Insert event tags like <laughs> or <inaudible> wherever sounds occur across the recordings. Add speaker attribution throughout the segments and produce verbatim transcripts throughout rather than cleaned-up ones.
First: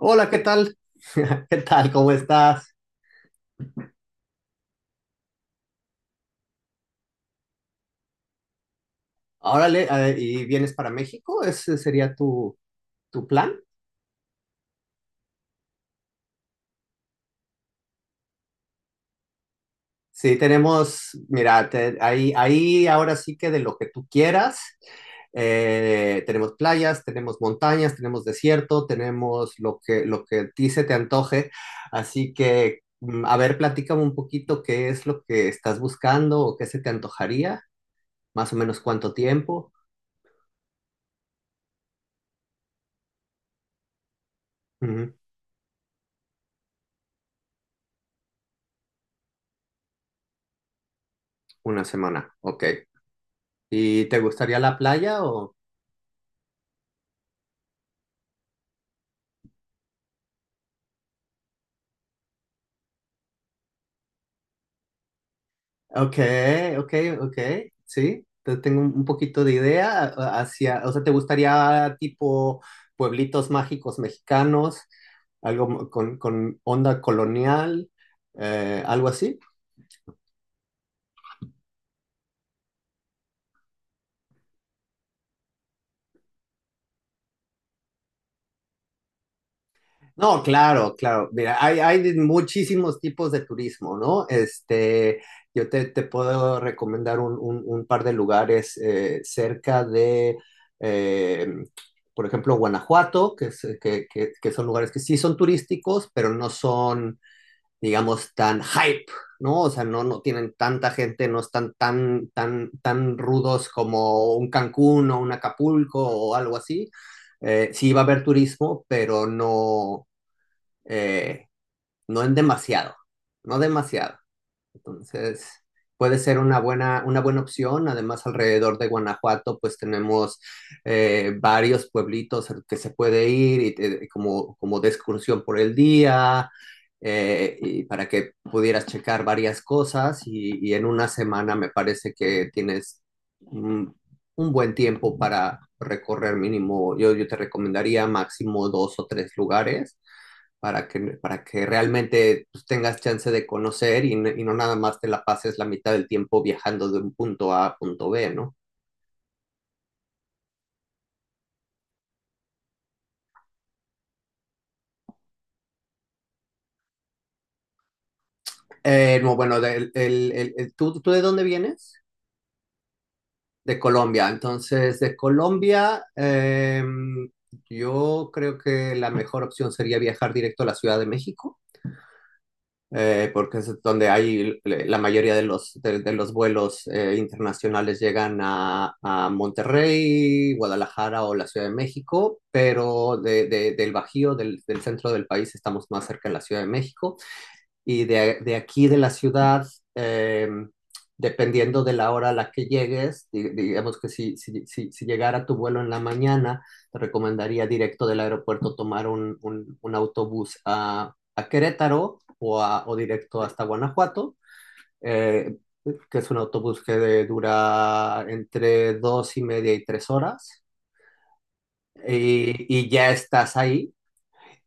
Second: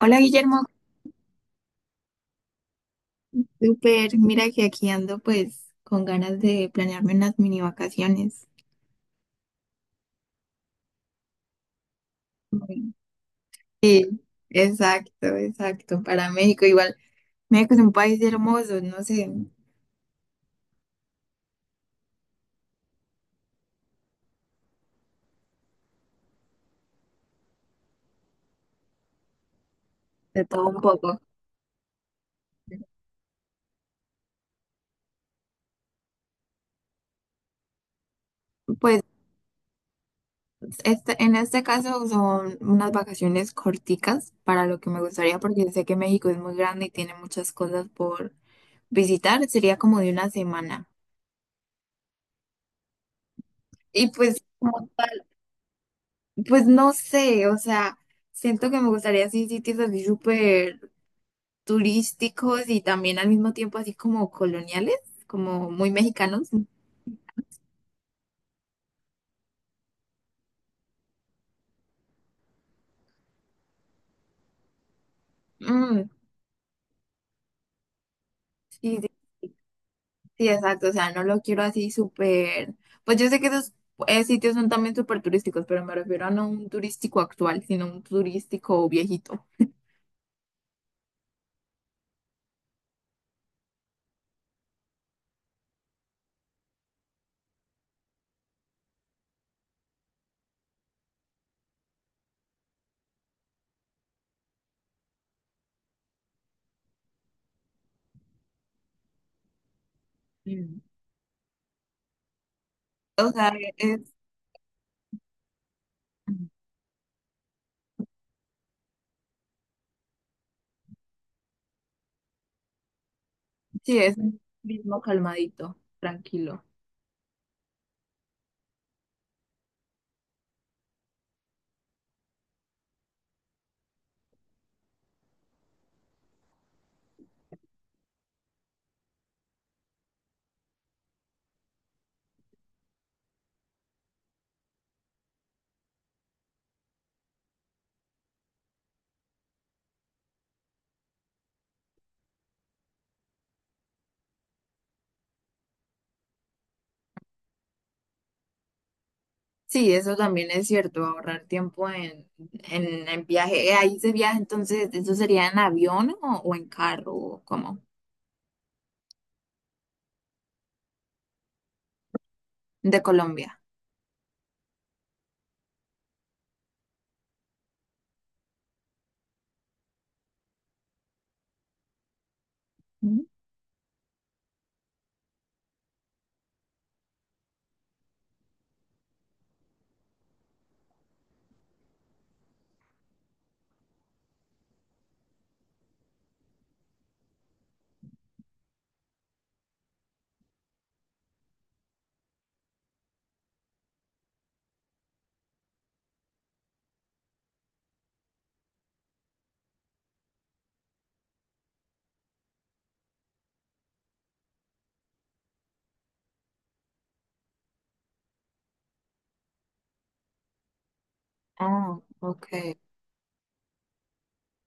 Speaker 1: Hola
Speaker 2: ¿qué
Speaker 1: Guillermo,
Speaker 2: tal? <laughs> ¿Qué tal? ¿Cómo estás?
Speaker 1: súper, mira que aquí ando pues con ganas de planearme unas mini vacaciones.
Speaker 2: Órale, eh, ¿y vienes para México? ¿Ese sería tu,
Speaker 1: Uy.
Speaker 2: tu plan?
Speaker 1: Sí, exacto, exacto, para México igual. México es un país hermoso, no sé,
Speaker 2: Sí, tenemos, mira, te- ahí, ahí ahora sí que de lo que tú quieras. Eh, tenemos playas, tenemos montañas, tenemos desierto, tenemos lo que, lo que
Speaker 1: de
Speaker 2: a
Speaker 1: todo
Speaker 2: ti
Speaker 1: un
Speaker 2: se te
Speaker 1: poco.
Speaker 2: antoje. Así que, mm, a ver, platícame un poquito qué es lo que estás buscando o qué se te antojaría, más o menos
Speaker 1: Pues
Speaker 2: cuánto tiempo.
Speaker 1: este, en este caso son unas vacaciones corticas para lo que me
Speaker 2: Ujú.
Speaker 1: gustaría porque sé que México es muy grande y tiene muchas cosas por visitar, sería como de una semana.
Speaker 2: Una semana, ok. ¿Y
Speaker 1: Y
Speaker 2: te
Speaker 1: pues
Speaker 2: gustaría la
Speaker 1: como
Speaker 2: playa
Speaker 1: tal,
Speaker 2: o...?
Speaker 1: pues no sé, o sea... Siento que me gustaría así sitios así súper turísticos y también al mismo tiempo así como coloniales, como muy
Speaker 2: Ok,
Speaker 1: mexicanos.
Speaker 2: ok, ok, sí, te- tengo un un poquito de idea a- hacia, o sea, ¿te gustaría tipo pueblitos mágicos mexicanos, algo mo-
Speaker 1: Mm,
Speaker 2: con, con onda colonial, eh,
Speaker 1: sí,
Speaker 2: algo
Speaker 1: sí,
Speaker 2: así?
Speaker 1: sí, exacto. O sea, no lo quiero así súper. Pues yo sé que esos eh, sitios son también súper turísticos, pero me refiero a no un turístico actual, sino un turístico viejito.
Speaker 2: No, claro, claro. Mira, hay, hay de muchísimos tipos de turismo, ¿no? Este, yo te, te puedo recomendar un, un- un par de lugares eh, cerca de, eh, por ejemplo, Guanajuato, que, es- que, que- que son lugares que sí son turísticos, pero no son, digamos, tan hype, ¿no? O sea, no, no tienen
Speaker 1: Mm.
Speaker 2: tanta gente, no están tan, tan, tan
Speaker 1: O sea,
Speaker 2: rudos
Speaker 1: es,
Speaker 2: como un Cancún o un Acapulco o algo así. Eh, sí va a haber turismo, pero no eh, no en demasiado, no
Speaker 1: sí, es
Speaker 2: demasiado.
Speaker 1: un turismo
Speaker 2: Entonces,
Speaker 1: calmadito,
Speaker 2: puede ser una
Speaker 1: tranquilo.
Speaker 2: buena, una buena opción. Además, alrededor de Guanajuato, pues tenemos eh, varios pueblitos al que se puede ir y, te- como, como de excursión por el día, eh, y para que pudieras checar varias cosas y, y en una semana me parece que tienes un, un buen tiempo para recorrer mínimo, yo, yo te recomendaría máximo dos o tres lugares para que, para que realmente pues, tengas chance de conocer y, n- y no nada más te la pases la mitad del tiempo viajando de un punto A a punto B, ¿no?
Speaker 1: Sí, eso también es cierto, ahorrar tiempo en, en, en viaje. Eh, Ahí se viaja, entonces, ¿eso sería en avión o, o en carro o cómo?
Speaker 2: Eh, no, bueno, del- el- el- el- ¿tú, tú de dónde vienes?
Speaker 1: De Colombia.
Speaker 2: De Colombia. Entonces, de Colombia, em, yo creo que la mejor opción sería viajar directo a la Ciudad de México,
Speaker 1: Ujú.
Speaker 2: eh, porque es donde hay l- la mayoría de los, de, de los vuelos eh, internacionales llegan a, a Monterrey, Guadalajara o la Ciudad de México, pero de, de- del Bajío, del, del centro del país, estamos más cerca de la Ciudad de México y de, de aquí de la ciudad, eh, dependiendo de la hora a la que llegues, di- digamos que si, si, si, si llegara tu vuelo en la mañana, te recomendaría directo del aeropuerto tomar un, un, un autobús a, a Querétaro o, a- o directo hasta Guanajuato, eh, que es un autobús que de- dura entre dos y media y tres horas,
Speaker 1: Ah, ok.
Speaker 2: y, y ya estás ahí.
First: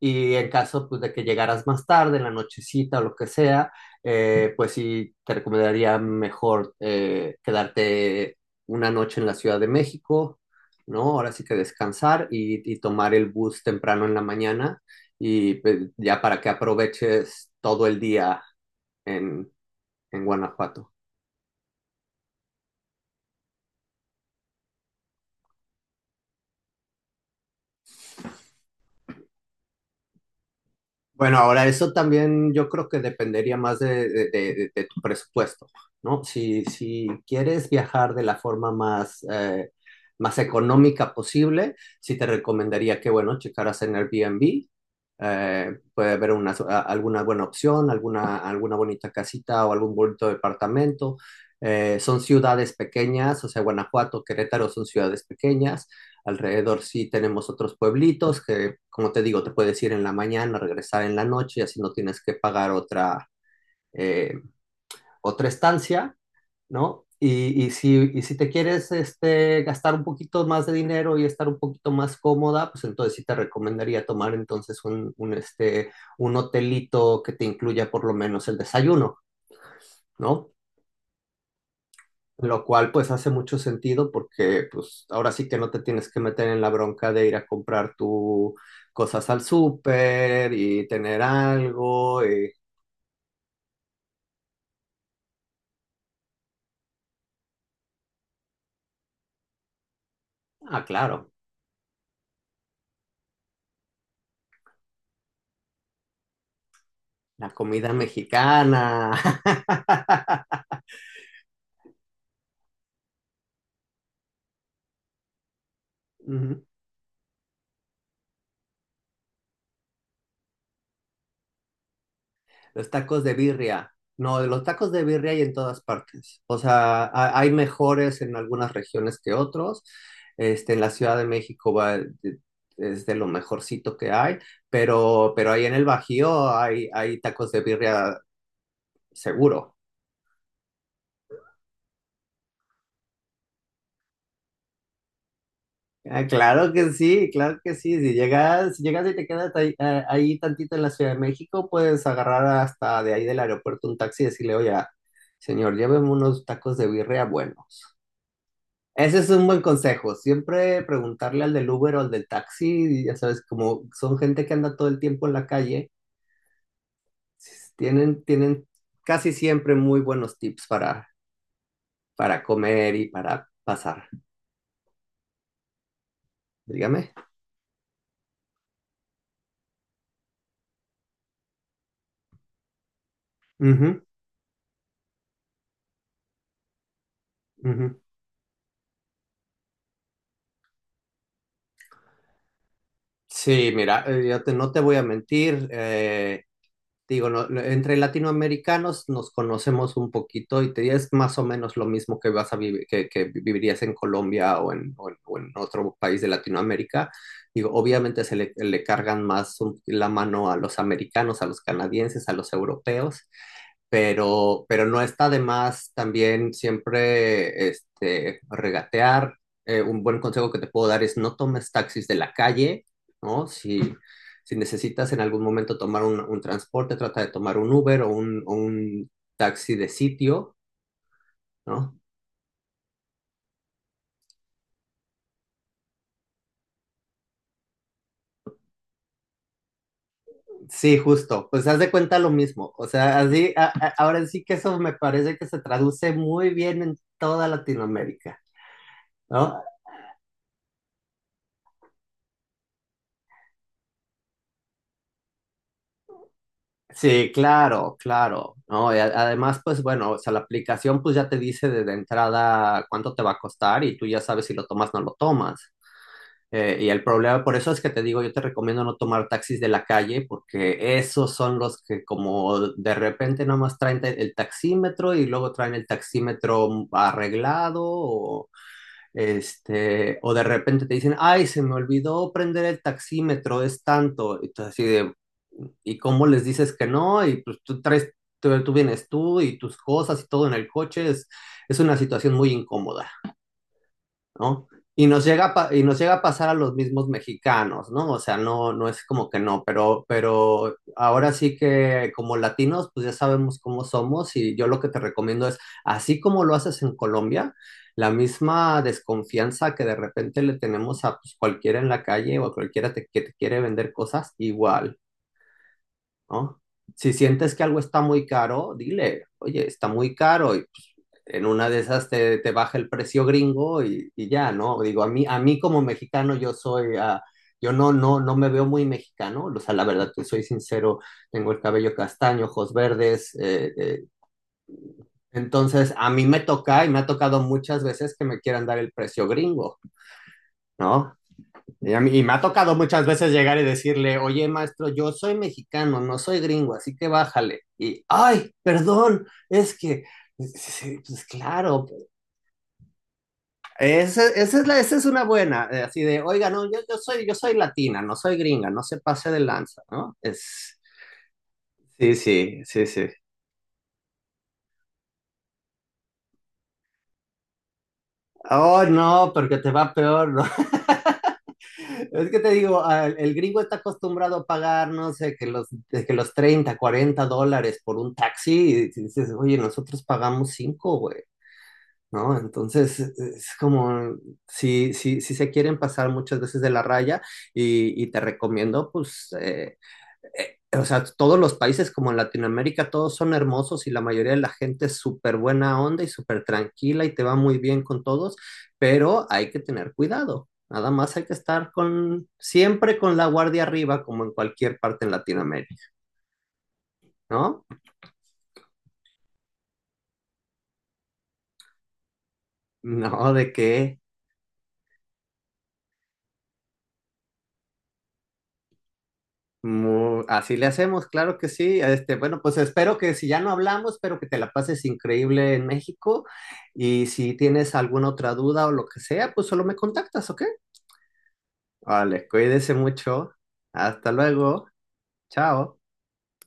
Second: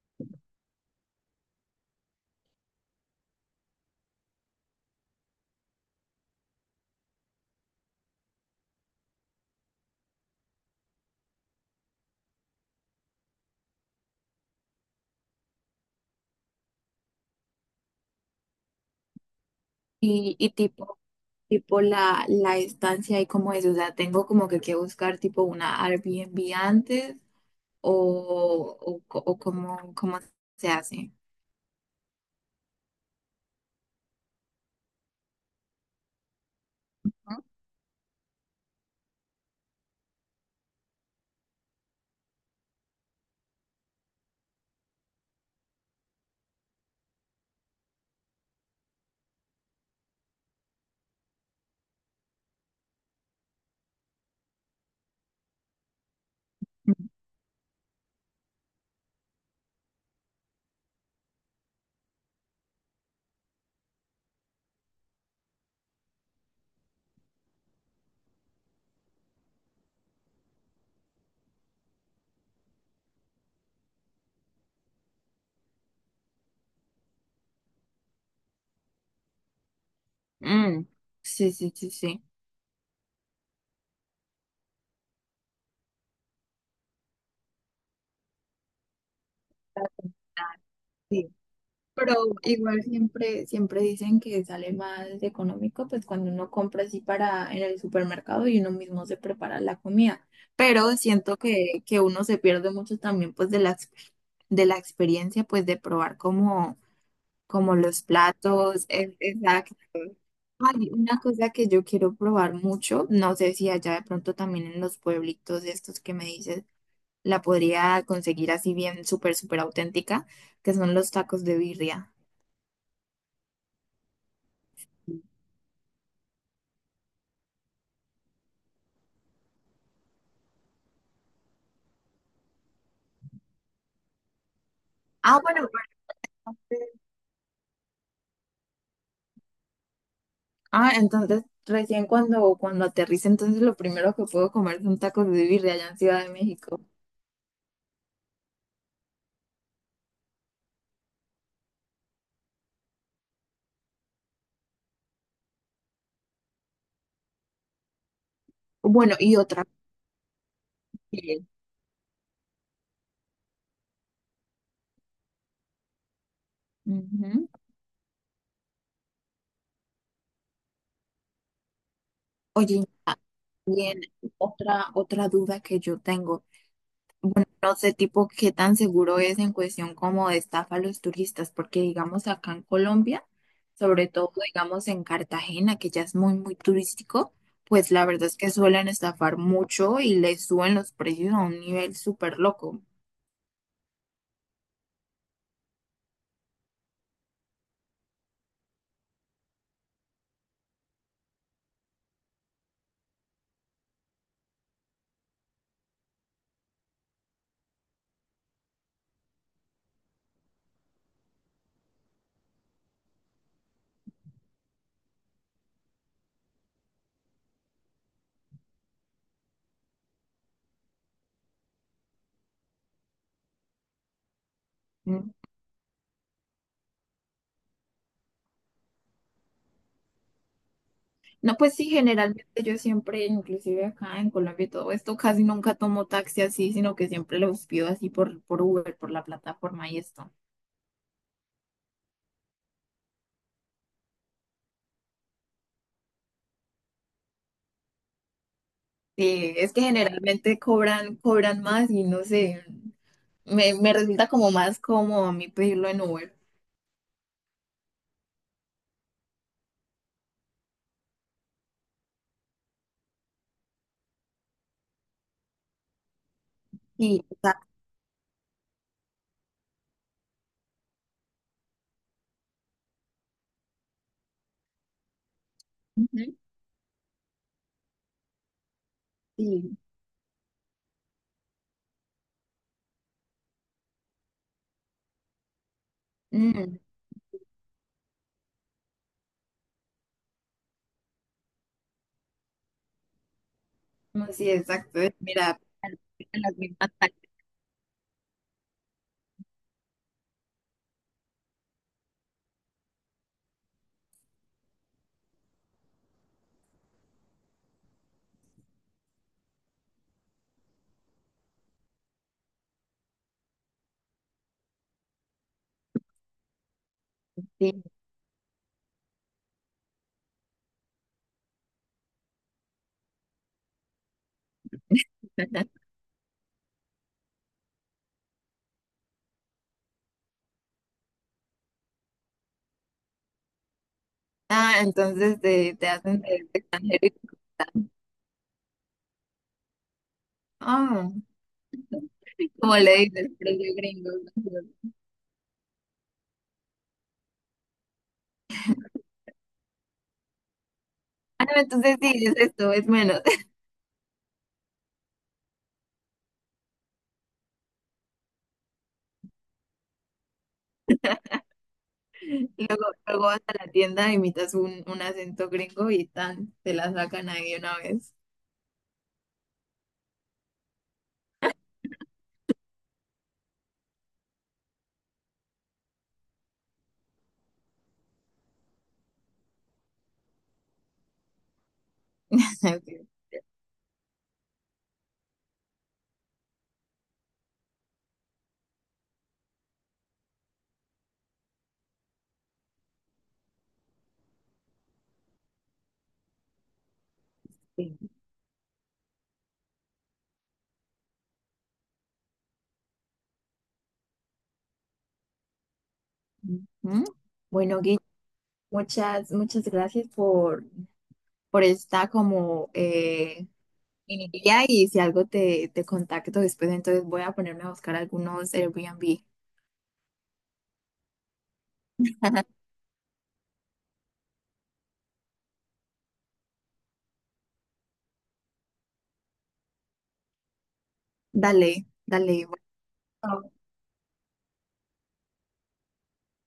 Speaker 2: Y en caso pues, de que llegaras más tarde, en la nochecita o lo que sea, eh, pues sí, te recomendaría mejor eh, quedarte una noche en la Ciudad de México, ¿no? Ahora sí que descansar y, y tomar el bus temprano en la mañana y pues, ya para que aproveches todo el día en, en
Speaker 1: Y, y
Speaker 2: Guanajuato.
Speaker 1: tipo, tipo la, la estancia y como es, o sea, tengo como que que buscar tipo una Airbnb antes o, o, co- o cómo, cómo se hace.
Speaker 2: Bueno, ahora eso también yo creo que dependería más de, de- de- de tu presupuesto, ¿no? Si, si
Speaker 1: Ujú.
Speaker 2: quieres viajar de la forma más, eh, más económica posible, sí te recomendaría que, bueno, checaras en Airbnb, eh, puede haber una, a- alguna buena opción, alguna, alguna bonita casita o algún bonito departamento. Eh, son ciudades pequeñas, o sea, Guanajuato, Querétaro son ciudades pequeñas. Alrededor sí tenemos otros pueblitos que, como te digo, te puedes ir en la mañana, regresar en la noche, y así no tienes que pagar otra, eh, otra estancia, ¿no? Y, y, si, y si te quieres este, gastar un poquito más de dinero y estar un poquito más cómoda, pues entonces sí te recomendaría tomar entonces un, un, este, un hotelito que te incluya por lo menos el desayuno, ¿no?
Speaker 1: Mm, sí, sí, sí,
Speaker 2: Lo cual pues hace mucho sentido porque pues ahora sí que no te tienes que meter en la bronca de ir a comprar tus cosas al súper y tener
Speaker 1: sí. Pero
Speaker 2: algo. y-
Speaker 1: igual siempre, siempre dicen que sale más económico, pues cuando uno compra así para en el supermercado y uno mismo se prepara la comida.
Speaker 2: Ah,
Speaker 1: Pero
Speaker 2: claro,
Speaker 1: siento que, que uno se pierde mucho también pues de la, ex- de la experiencia, pues de probar como,
Speaker 2: la
Speaker 1: como
Speaker 2: comida
Speaker 1: los platos.
Speaker 2: mexicana.
Speaker 1: es- Exacto.
Speaker 2: <laughs>
Speaker 1: Hay una cosa que yo quiero probar mucho, no sé si allá de pronto también en los pueblitos estos que me dices,
Speaker 2: Ujú.
Speaker 1: la podría conseguir así bien súper, súper auténtica, que son los tacos de birria.
Speaker 2: Los tacos de birria. No, los tacos de birria hay en todas partes. O sea, ha- hay mejores en algunas regiones que otros. Este, en la Ciudad de México va, es de lo mejorcito que hay, pero,
Speaker 1: Ah,
Speaker 2: pero ahí
Speaker 1: bueno.
Speaker 2: en el Bajío hay, hay tacos de birria. Seguro.
Speaker 1: Ah, entonces recién cuando, cuando aterrice, entonces lo primero que puedo comer son tacos de birria allá en Ciudad
Speaker 2: Ah,
Speaker 1: de
Speaker 2: claro
Speaker 1: México.
Speaker 2: que sí, claro que sí. Si llegas, si llegas y te quedas ahí, ah, ahí tantito en la Ciudad de México, puedes agarrar hasta de ahí del aeropuerto un taxi y decirle, oye, señor, lléveme unos tacos de birria buenos.
Speaker 1: Bueno,
Speaker 2: Ese es
Speaker 1: y
Speaker 2: un buen
Speaker 1: otra.
Speaker 2: consejo. Siempre
Speaker 1: eh,
Speaker 2: preguntarle al del Uber o al del taxi, ya sabes, como son gente que anda todo el tiempo en la calle,
Speaker 1: Ujú.
Speaker 2: s- tienen, tienen casi siempre muy buenos tips para, para,
Speaker 1: Oye,
Speaker 2: comer y para
Speaker 1: bien,
Speaker 2: pasar.
Speaker 1: otra, otra duda que yo tengo.
Speaker 2: Dígame.
Speaker 1: No sé, tipo, qué tan seguro es en cuestión como de estafa a los turistas, porque digamos acá en Colombia,
Speaker 2: Ujú,
Speaker 1: sobre todo digamos en Cartagena, que ya es muy, muy turístico, pues
Speaker 2: ujú.
Speaker 1: la verdad es que suelen estafar mucho y les suben los precios a un nivel súper loco.
Speaker 2: Sí, mira, eh, yo te- no te voy a mentir, eh, digo, no- no- entre latinoamericanos nos conocemos un poquito y te es más o menos lo mismo que vas a vivi- que, que vivirías en Colombia o en, o en- o en otro país de Latinoamérica. Digo, obviamente se le, le cargan más un- la mano a los americanos, a los canadienses, a los europeos, pero, pero no está de más también siempre este, regatear. Eh, un buen consejo que te puedo dar es no tomes taxis de la calle, ¿no? Si, si necesitas en algún momento tomar un, un transporte, trata de tomar un Uber o un, o un taxi de sitio,
Speaker 1: No, pues sí,
Speaker 2: ¿no?
Speaker 1: generalmente yo siempre, inclusive acá en Colombia y todo esto, casi nunca tomo taxi así, sino que siempre los pido así por, por Uber, por la plataforma y esto.
Speaker 2: Sí, justo, pues haz de cuenta lo mismo, o sea, así, a- a- ahora sí que eso me parece que se traduce muy bien en toda Latinoamérica,
Speaker 1: Sí,
Speaker 2: ¿no?
Speaker 1: es que generalmente cobran, cobran más y no sé, me, me resulta como más cómodo a mí pedirlo en Uber.
Speaker 2: Sí, claro, claro, ¿no? Y a- además, pues bueno, o sea, la aplicación pues ya te dice desde entrada cuánto te va a costar y tú ya sabes si lo tomas o no lo tomas. Eh, y el
Speaker 1: Sí,
Speaker 2: problema, por
Speaker 1: exacto.
Speaker 2: eso es que te digo, yo te recomiendo no tomar taxis de la calle porque esos son los que como de repente nomás traen te- el taxímetro y luego traen el
Speaker 1: Ujú.
Speaker 2: taxímetro arreglado,
Speaker 1: Sí.
Speaker 2: este, o de repente te dicen, ay, se me olvidó prender el taxímetro, es tanto. Y tú así de, ¿y cómo les dices
Speaker 1: Mm,
Speaker 2: que no? Y pues tú traes, tú, tú vienes tú y tus cosas y todo en el coche, es, es una situación muy incómoda,
Speaker 1: no, sí,
Speaker 2: ¿no?
Speaker 1: exacto.
Speaker 2: Y nos llega a,
Speaker 1: Mira,
Speaker 2: pa- y nos llega a pasar a
Speaker 1: las
Speaker 2: los
Speaker 1: mismas
Speaker 2: mismos
Speaker 1: taxis.
Speaker 2: mexicanos, ¿no? O sea, no, no es como que no, pero, pero ahora sí que como latinos, pues ya sabemos cómo somos y yo lo que te recomiendo es, así como lo haces en Colombia, la misma desconfianza que de repente le tenemos a pues, cualquiera en la calle o a cualquiera te- que te quiere vender cosas, igual, ¿no? Si sientes que algo
Speaker 1: Sí.
Speaker 2: está muy caro, dile, oye, está muy caro y pues, en una de esas te, te baja el precio gringo y, y ya, ¿no? Digo, a mí, a mí como
Speaker 1: <laughs>
Speaker 2: mexicano yo soy, ah, yo no, no, no me veo muy mexicano, o sea, la verdad, te soy sincero, tengo el cabello castaño, ojos verdes, eh, eh,
Speaker 1: Ah, entonces te, te
Speaker 2: entonces a
Speaker 1: hacen
Speaker 2: mí
Speaker 1: de
Speaker 2: me
Speaker 1: de
Speaker 2: toca y me
Speaker 1: extranjero.
Speaker 2: ha
Speaker 1: y-
Speaker 2: tocado muchas veces que me quieran dar el precio gringo,
Speaker 1: Ah,
Speaker 2: ¿no? Y, a mí- y me ha tocado
Speaker 1: como le
Speaker 2: muchas
Speaker 1: dices,
Speaker 2: veces llegar y
Speaker 1: precio gringo.
Speaker 2: decirle, oye, maestro, yo soy mexicano, no soy gringo, así que bájale. Y, ay, perdón, es que, sí, sí, pues
Speaker 1: Ah, no,
Speaker 2: claro,
Speaker 1: entonces sí, es esto, es menos.
Speaker 2: esa, esa es la, esa es una buena, eh, así de, oiga, no, yo, yo soy, yo soy latina, no soy gringa, no se pase de lanza, ¿no? Es, sí,
Speaker 1: <laughs>
Speaker 2: sí,
Speaker 1: Luego,
Speaker 2: sí, sí.
Speaker 1: luego vas a la tienda, imitas un, un acento gringo y tan, te la sacan ahí de una vez.
Speaker 2: Oh, no, porque te va peor, ¿no? Es que te digo, al- el gringo está acostumbrado a pagar, no sé, que los, de que los treinta cuarenta dólares por un taxi, y si dices, oye, nosotros pagamos cinco güey, ¿no?
Speaker 1: <laughs> Ok,
Speaker 2: Entonces, e, es como, si, si, si se quieren pasar muchas veces de la raya, y, y te recomiendo, pues, eh, eh, o sea, todos los países como en Latinoamérica, todos son hermosos y la mayoría de la gente es súper buena onda y súper tranquila y te va muy bien con
Speaker 1: sí.
Speaker 2: todos, pero hay que tener cuidado. Nada más hay que estar con, siempre con la guardia arriba, como en cualquier parte en Latinoamérica,
Speaker 1: Ujú.
Speaker 2: ¿no?
Speaker 1: Bueno, Gui, muchas, muchas gracias por, por esta como
Speaker 2: No,
Speaker 1: eh,
Speaker 2: de que
Speaker 1: mini guía, y si algo te, te contacto después, entonces voy a ponerme a buscar algunos Airbnb.
Speaker 2: mu- así le hacemos, claro que sí. Este, bueno, pues espero que si ya no hablamos, espero que te la pases increíble en México. Y si tienes alguna otra duda o lo que sea, pues solo me contactas, ¿ok?
Speaker 1: Dale,
Speaker 2: Vale,
Speaker 1: dale.
Speaker 2: cuídese mucho.
Speaker 1: Bueno.
Speaker 2: Hasta luego. Chao.